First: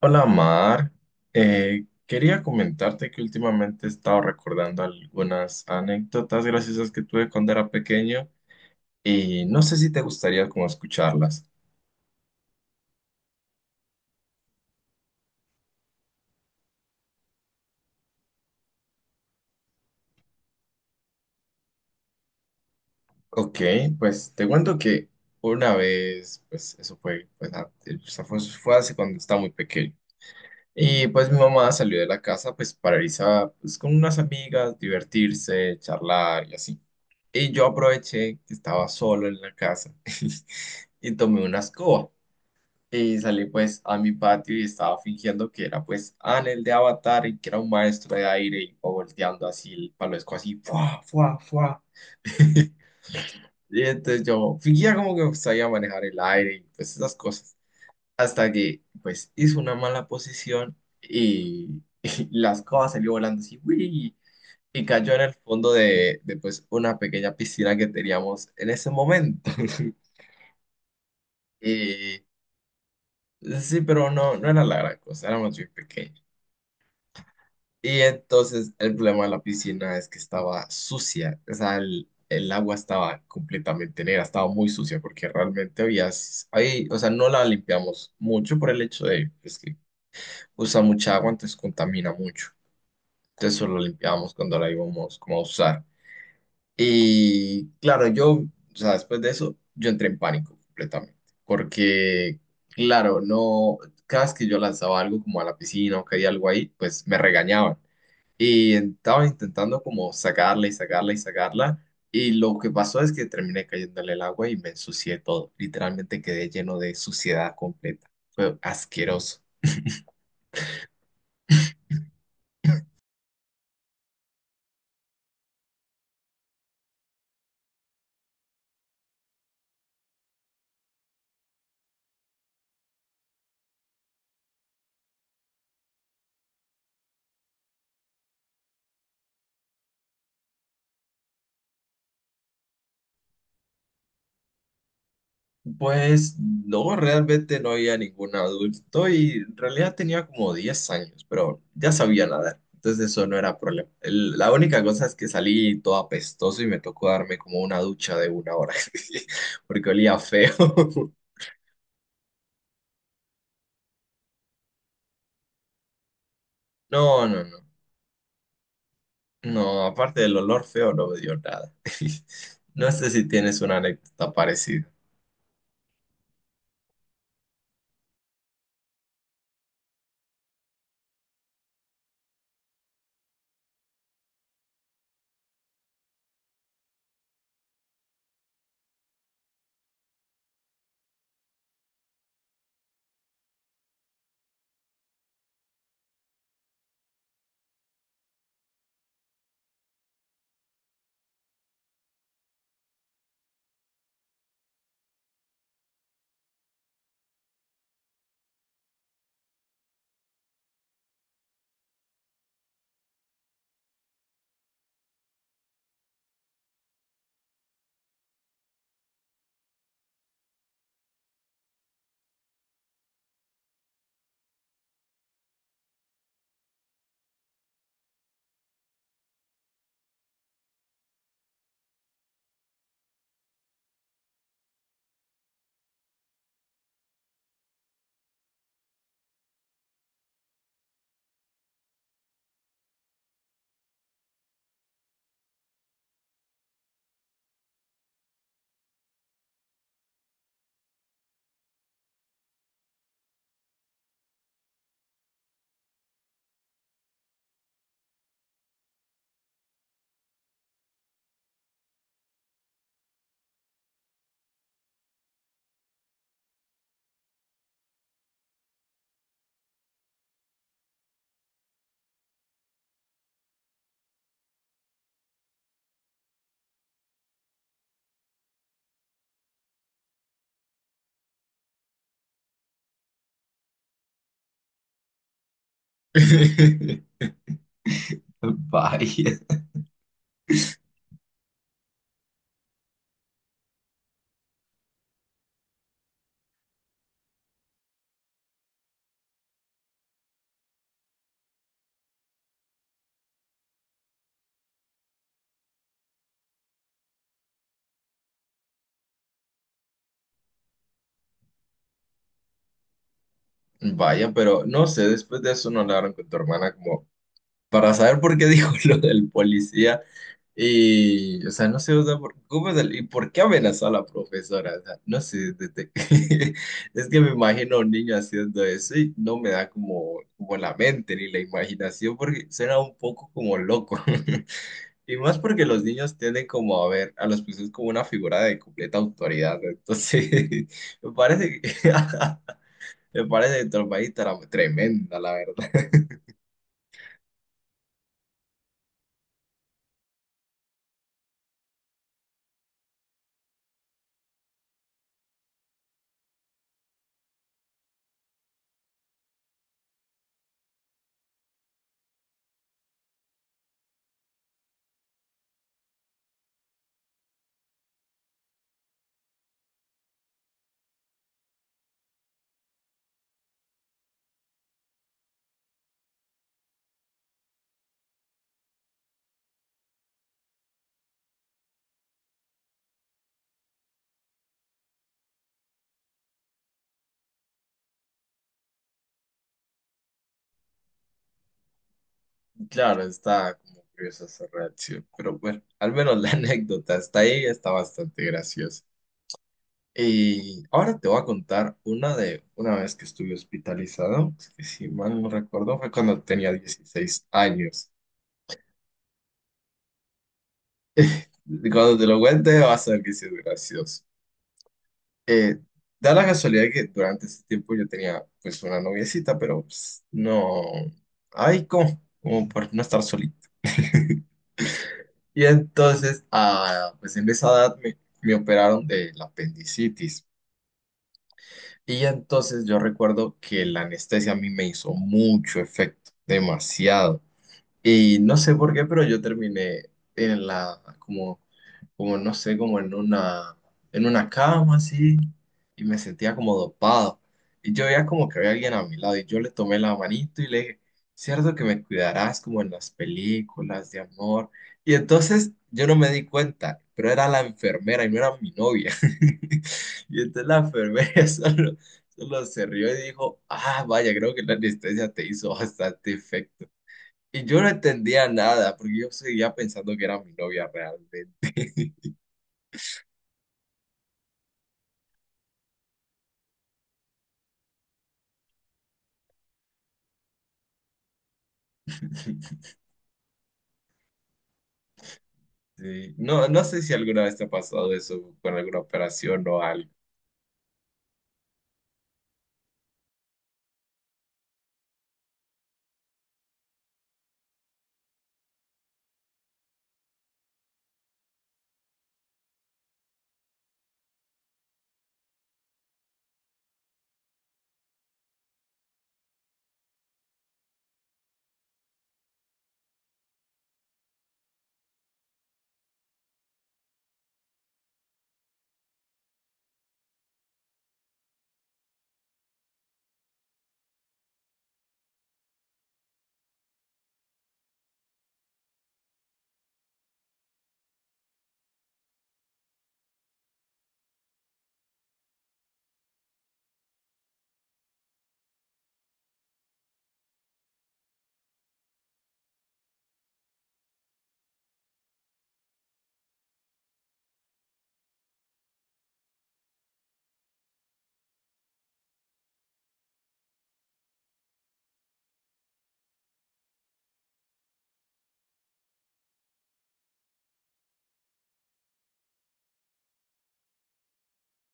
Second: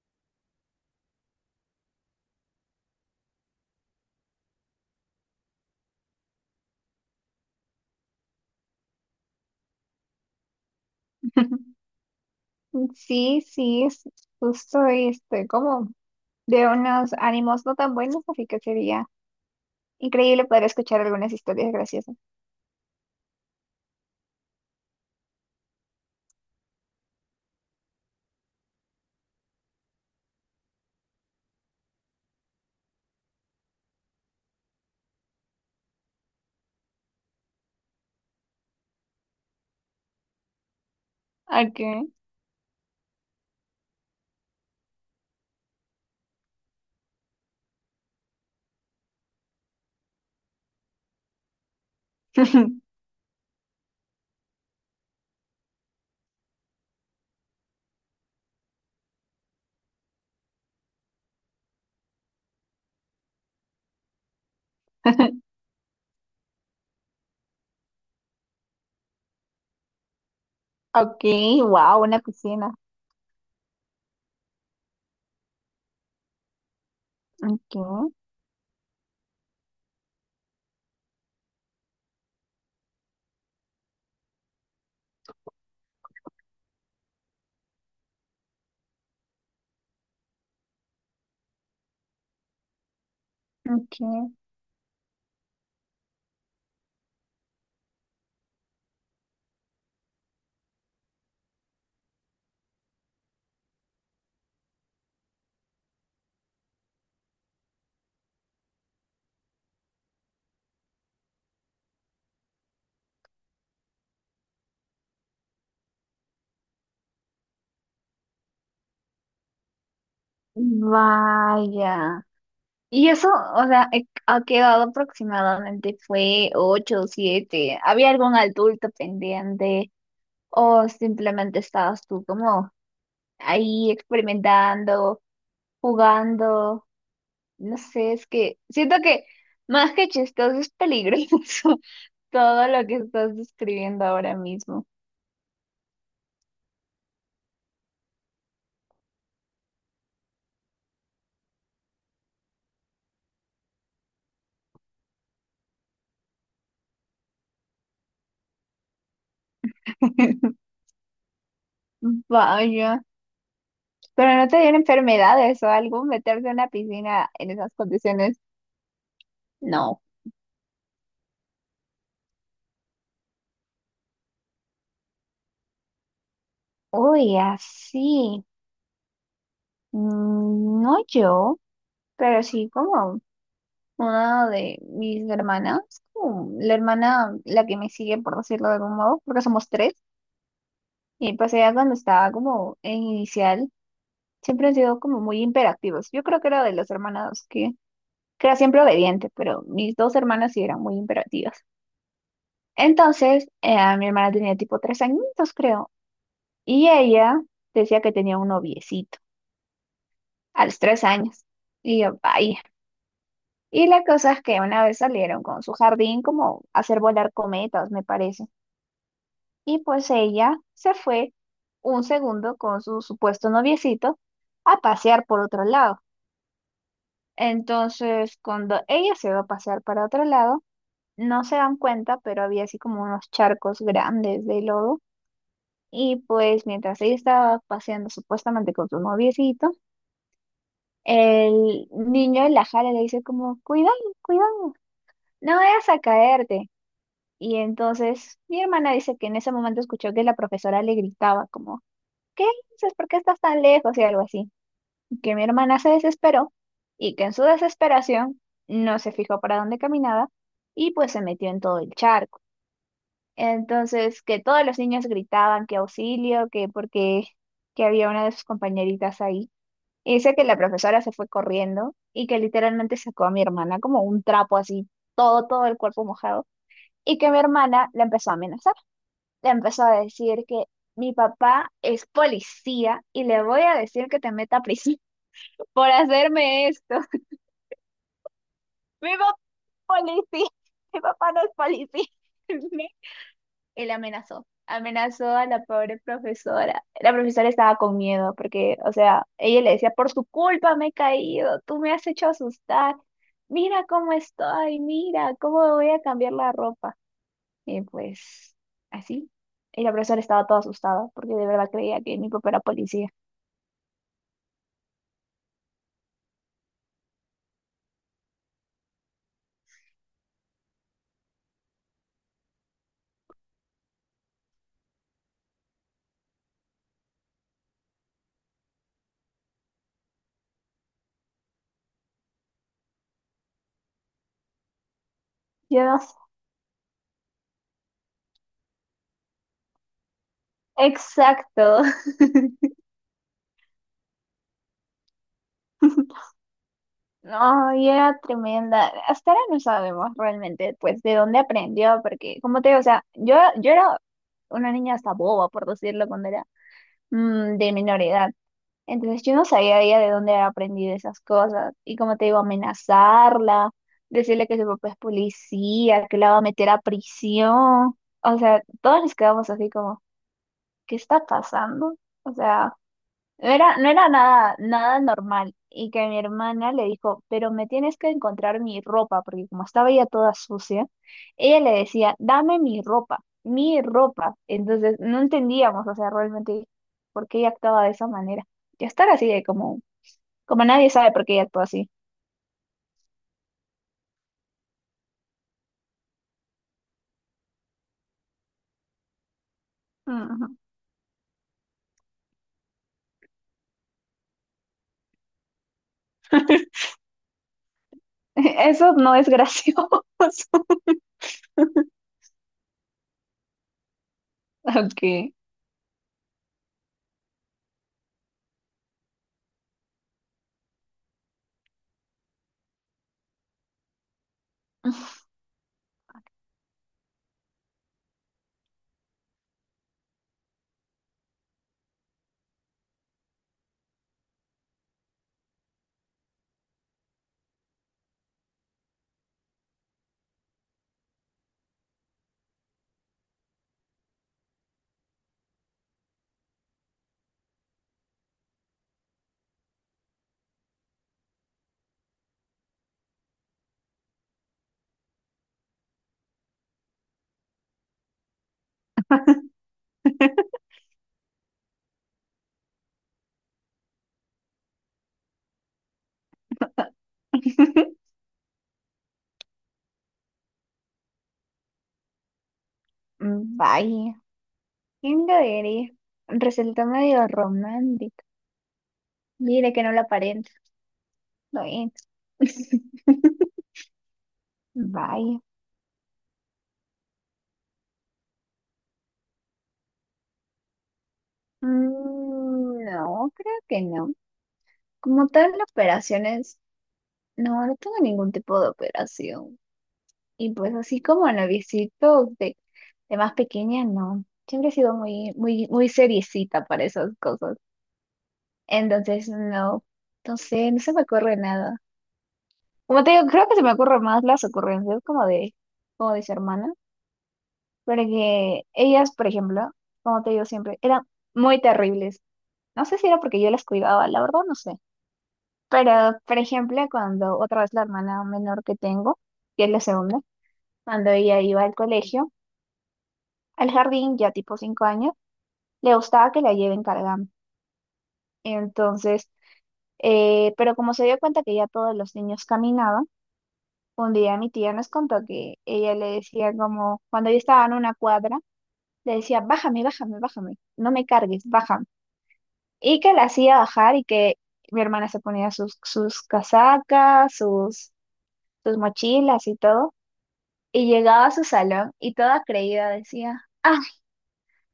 Hola Mar. Quería comentarte que últimamente he estado recordando algunas anécdotas graciosas que tuve cuando era pequeño y no sé si te gustaría como escucharlas. Sí, sí, es justo estoy como de unos ánimos no tan buenos, así que sería increíble poder escuchar algunas historias graciosas. Ok, pues te cuento que una vez, pues eso fue, pues, fue hace cuando estaba muy pequeño. Y pues mi mamá salió de la casa pues para irse a, pues, con unas amigas, divertirse, charlar y así. Y yo aproveché que estaba solo en la casa y tomé una Okay. escoba. Y salí pues a mi patio y estaba fingiendo que era pues Anel de Avatar y que era un maestro de aire y iba volteando así el palesco así, ¡fua, fua, fua! Y entonces yo fingía como que sabía manejar el aire y pues esas cosas. Hasta que pues hice una mala posición y, y la escoba salió volando así, ¡uy! Y cayó en el fondo de pues una pequeña piscina que teníamos en ese momento. Okay, wow, una Y piscina. sí, pero no, no era la gran cosa, éramos muy pequeños. Okay, Y entonces el problema de la piscina es que estaba sucia, o sea, el agua estaba completamente negra, estaba muy sucia porque realmente había, ahí, o sea, no la limpiamos mucho por el hecho de pues, que usa mucha agua, entonces contamina mucho. Entonces solo la okay. limpiábamos cuando la íbamos como a usar. Y claro, yo, o sea, después de eso, yo entré en pánico completamente porque, claro, no, cada vez que yo lanzaba algo como a la piscina o caía algo ahí, pues me regañaban. Y estaba intentando como sacarla y sacarla y sacarla. Y lo que pasó es que terminé cayéndole el agua y me ensucié todo. Literalmente quedé lleno de suciedad completa. Fue asqueroso. Vaya. Y eso, o sea, ha quedado aproximadamente fue ocho o siete. ¿Había algún adulto pendiente o simplemente estabas tú como ahí experimentando, jugando? No sé, es que siento que más que chistoso es peligroso todo lo que estás describiendo ahora mismo. Pues no, realmente no había ningún adulto y en realidad tenía como 10 años, pero ya sabía nadar, entonces eso no era problema. El- la única cosa es que salí todo apestoso y me tocó darme como una ducha de 1 hora, porque olía feo. Vaya, pero no te dieron enfermedades o algo, meterte en una No, piscina no, en no. esas condiciones. No, No. aparte del olor feo, no me dio nada. No sé si tienes una anécdota parecida. Uy, así. Mm, no yo, pero sí como una de mis hermanas, como la hermana, la que me sigue, por decirlo de algún modo, porque somos tres. Y pues ella cuando estaba como en inicial. Siempre han sido como muy imperativos. Yo creo que era de los hermanos que era siempre obediente, pero mis dos hermanas sí eran muy imperativas. Entonces, mi hermana tenía tipo 3 añitos, creo, y ella decía que tenía un noviecito a los 3 años. Y yo, vaya. Y la cosa es que una vez salieron con su jardín como a hacer volar cometas, me parece. Y pues ella se fue un segundo con su supuesto noviecito a pasear por otro lado. Entonces, cuando ella se va a pasar para otro lado, no se dan cuenta, pero había así como unos charcos grandes de lodo. Y pues mientras ella estaba paseando supuestamente con su noviecito, el niño la jala y le dice como, cuidado, cuidado, no vayas a caerte. Y entonces mi hermana dice que en ese momento escuchó que la profesora le gritaba como, ¿qué dices? ¿Por qué estás tan lejos? Y algo así. Que mi hermana se desesperó y que en su desesperación no se fijó para dónde caminaba y pues se metió en todo el charco. Entonces, que todos los niños gritaban que auxilio, que porque que había una de sus compañeritas ahí. Y dice que la profesora se fue corriendo y que literalmente sacó a mi hermana como un trapo así, todo, todo el cuerpo mojado, y que mi hermana la empezó a amenazar. Le empezó a decir que mi papá es policía y le voy a decir que te meta a prisión por hacerme esto. Mi papá Vaya. no es policía, mi papá no es policía. Él amenazó a la pobre profesora. La profesora estaba con miedo porque, o sea, ella le decía, por tu culpa me he caído, tú me has hecho asustar, mira cómo estoy, mira cómo me voy a cambiar la ropa. Y pues así. Y la profesora estaba toda asustada porque de verdad creía que mi papá era policía. Vaya, pero no sé, después de eso no hablaron con tu hermana como para saber por qué dijo lo del policía y, o sea, no sé, o sea, por, ¿cómo es el- y por qué amenazó a la profesora? O sea, no sé, desde- es que me imagino a un niño haciendo eso y no me da como, como la mente ni la imaginación porque suena un poco como loco. Y más porque los Yo no sé. niños tienden como a ver a los profesores como una figura de completa autoridad, ¿no? Entonces, me parece que, Exacto. me parece trompadita tremenda, la verdad. No, y era tremenda. Hasta ahora no sabemos realmente, pues, de dónde aprendió, porque, como te digo, o sea, yo era una niña hasta boba, por decirlo, cuando era de menor edad. Entonces yo no sabía ella de dónde había aprendido esas cosas. Y como te digo, amenazarla, decirle que su papá es policía, que la va a meter a prisión. O sea, todos nos quedamos así como, ¿qué está pasando? O sea, no era nada, nada normal. Y que mi hermana le dijo, pero me tienes que encontrar mi ropa, porque como estaba ya toda sucia, ella le decía, dame mi ropa, mi ropa. Entonces no entendíamos, o sea, realmente por qué ella actuaba de esa manera. Y estar así de como, como nadie sabe por qué ella actúa así. Claro, está como curiosa esa reacción, pero bueno, al menos la anécdota está ahí, está bastante graciosa. Ujú. Y ahora te voy a contar una de una vez que estuve hospitalizado, que si mal no recuerdo fue cuando tenía 16 años. Eso no es gracioso. Cuando te lo cuente vas a ver que sí es gracioso. Ok. Eh, da la casualidad que durante ese tiempo yo tenía pues una noviecita, pero pues, no, ay, ¿cómo? Como por no estar solito. Y entonces, ah, pues en esa edad me, me operaron de la apendicitis. Y entonces yo recuerdo que la anestesia a mí me hizo mucho efecto, demasiado. Y no sé por qué, pero yo terminé en la, como, como no sé, como en una cama así, y me sentía como dopado. Y yo veía como que había alguien a mi lado, y yo le tomé la manito y le dije, cierto que me cuidarás como en las películas de amor. Y entonces yo no me di cuenta, pero era la enfermera y no era mi novia. Y entonces la enfermera solo se rió y dijo, ah, vaya, creo que la anestesia te hizo bastante efecto. Y yo no entendía nada, porque yo seguía pensando que era mi novia realmente. Vaya, ¿quién lo diría? Resultó medio romántico. Mire que no lo aparenta. Bueno, vaya. Sí. No, no sé si alguna vez te ha pasado eso con alguna operación o algo. Mm, no, creo que no. Como tal, operaciones, no, no tengo ningún tipo de operación. Y pues así como novicitos de más pequeña, no. Siempre he sido muy, muy, muy seriecita para esas cosas. Entonces, no, no sé, no se me ocurre nada. Como te digo, creo que se me ocurren más las ocurrencias como de su hermana. Porque ellas, por ejemplo, como te digo siempre, eran muy terribles. No sé si era porque yo las cuidaba, la verdad no sé. Pero, por ejemplo, cuando otra vez la hermana menor que tengo, que es la segunda, cuando ella iba al colegio, al jardín, ya tipo 5 años, le gustaba que la lleven cargando. Entonces, pero como se dio cuenta que ya todos los niños caminaban, un día mi tía nos contó que ella le decía como, cuando yo estaba en una cuadra, le decía, bájame, bájame, bájame, no me cargues, bájame. Y que la hacía bajar y que mi hermana se ponía sus casacas, sus mochilas y todo, y llegaba a su salón y toda creída decía, ah,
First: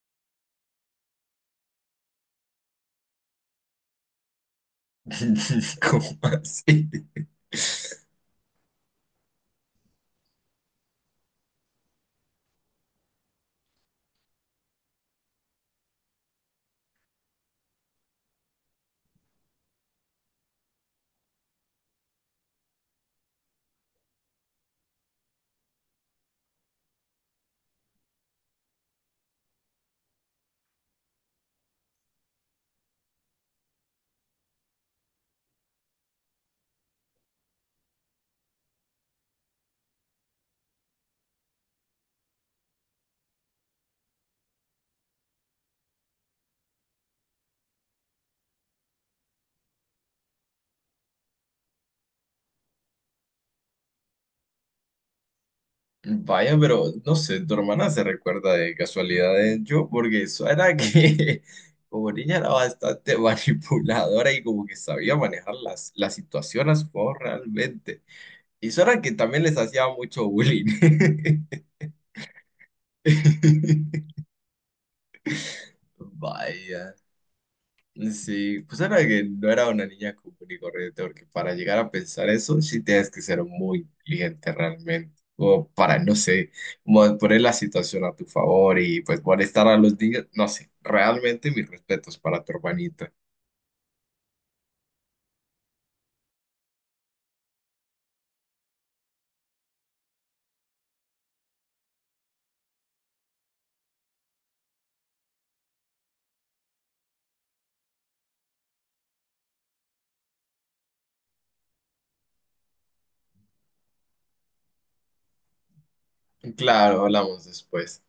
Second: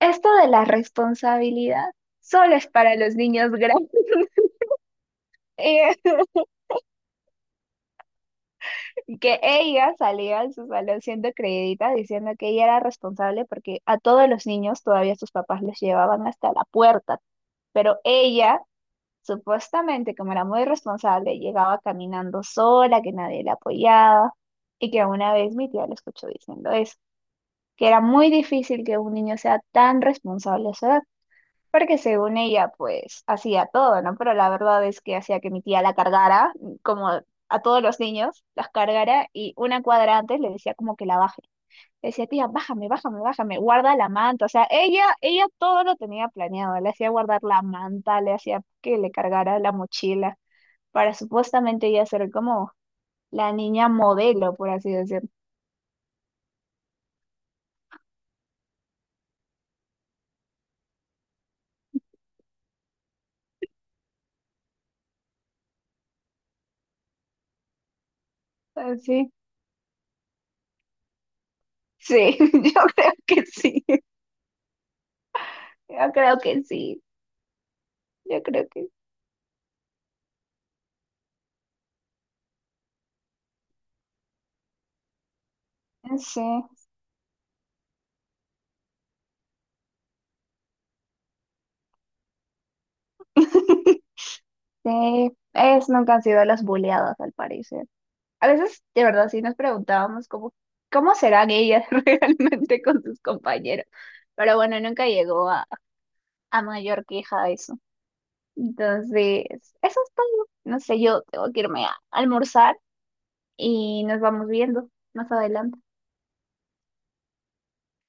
esto de la responsabilidad solo es para los niños grandes. ¿Cómo así? Y que ella salía de su salón siendo creidita, diciendo que ella era responsable porque a todos los niños todavía sus papás los llevaban hasta la puerta, pero ella... Supuestamente, como era muy responsable, llegaba caminando sola, que nadie la apoyaba, y que una vez mi tía le escuchó diciendo eso. Que era muy difícil que un niño sea tan responsable a su edad, porque según ella, pues hacía todo, ¿no? Pero la verdad es que hacía que mi tía la cargara, como a todos los niños, las cargara y una cuadra antes le decía como que la baje. Le decía, tía, bájame, bájame, bájame, guarda la manta. O sea, ella todo lo tenía planeado. Le hacía guardar la manta, le hacía que le cargara la mochila para supuestamente ella ser como la niña modelo, por así decirlo. Vaya, pero no sé, tu hermana se recuerda de casualidades yo, porque eso era que como niña era bastante manipuladora y como que sabía manejar la situación a su favor realmente. Y eso era que Así. también les hacía mucho bullying. Sí, yo creo que sí. Yo creo que Vaya, sí, yo sí, creo pues que era que no era una niña común y corriente, porque para llegar a pensar eso sí tienes que ser muy inteligente realmente, o para, no sí, sé, poner la situación a tu favor y pues molestar a los niños, no sé, realmente mis respetos para tu hermanita. sí. Ellas nunca han sido las boleadas, al parecer. A veces, de verdad, sí nos preguntábamos cómo serán ellas realmente con sus compañeros. Pero bueno, nunca llegó a mayor queja eso. Entonces, eso es todo. No sé, yo tengo que irme a almorzar y nos vamos viendo más adelante. Claro, hablamos después.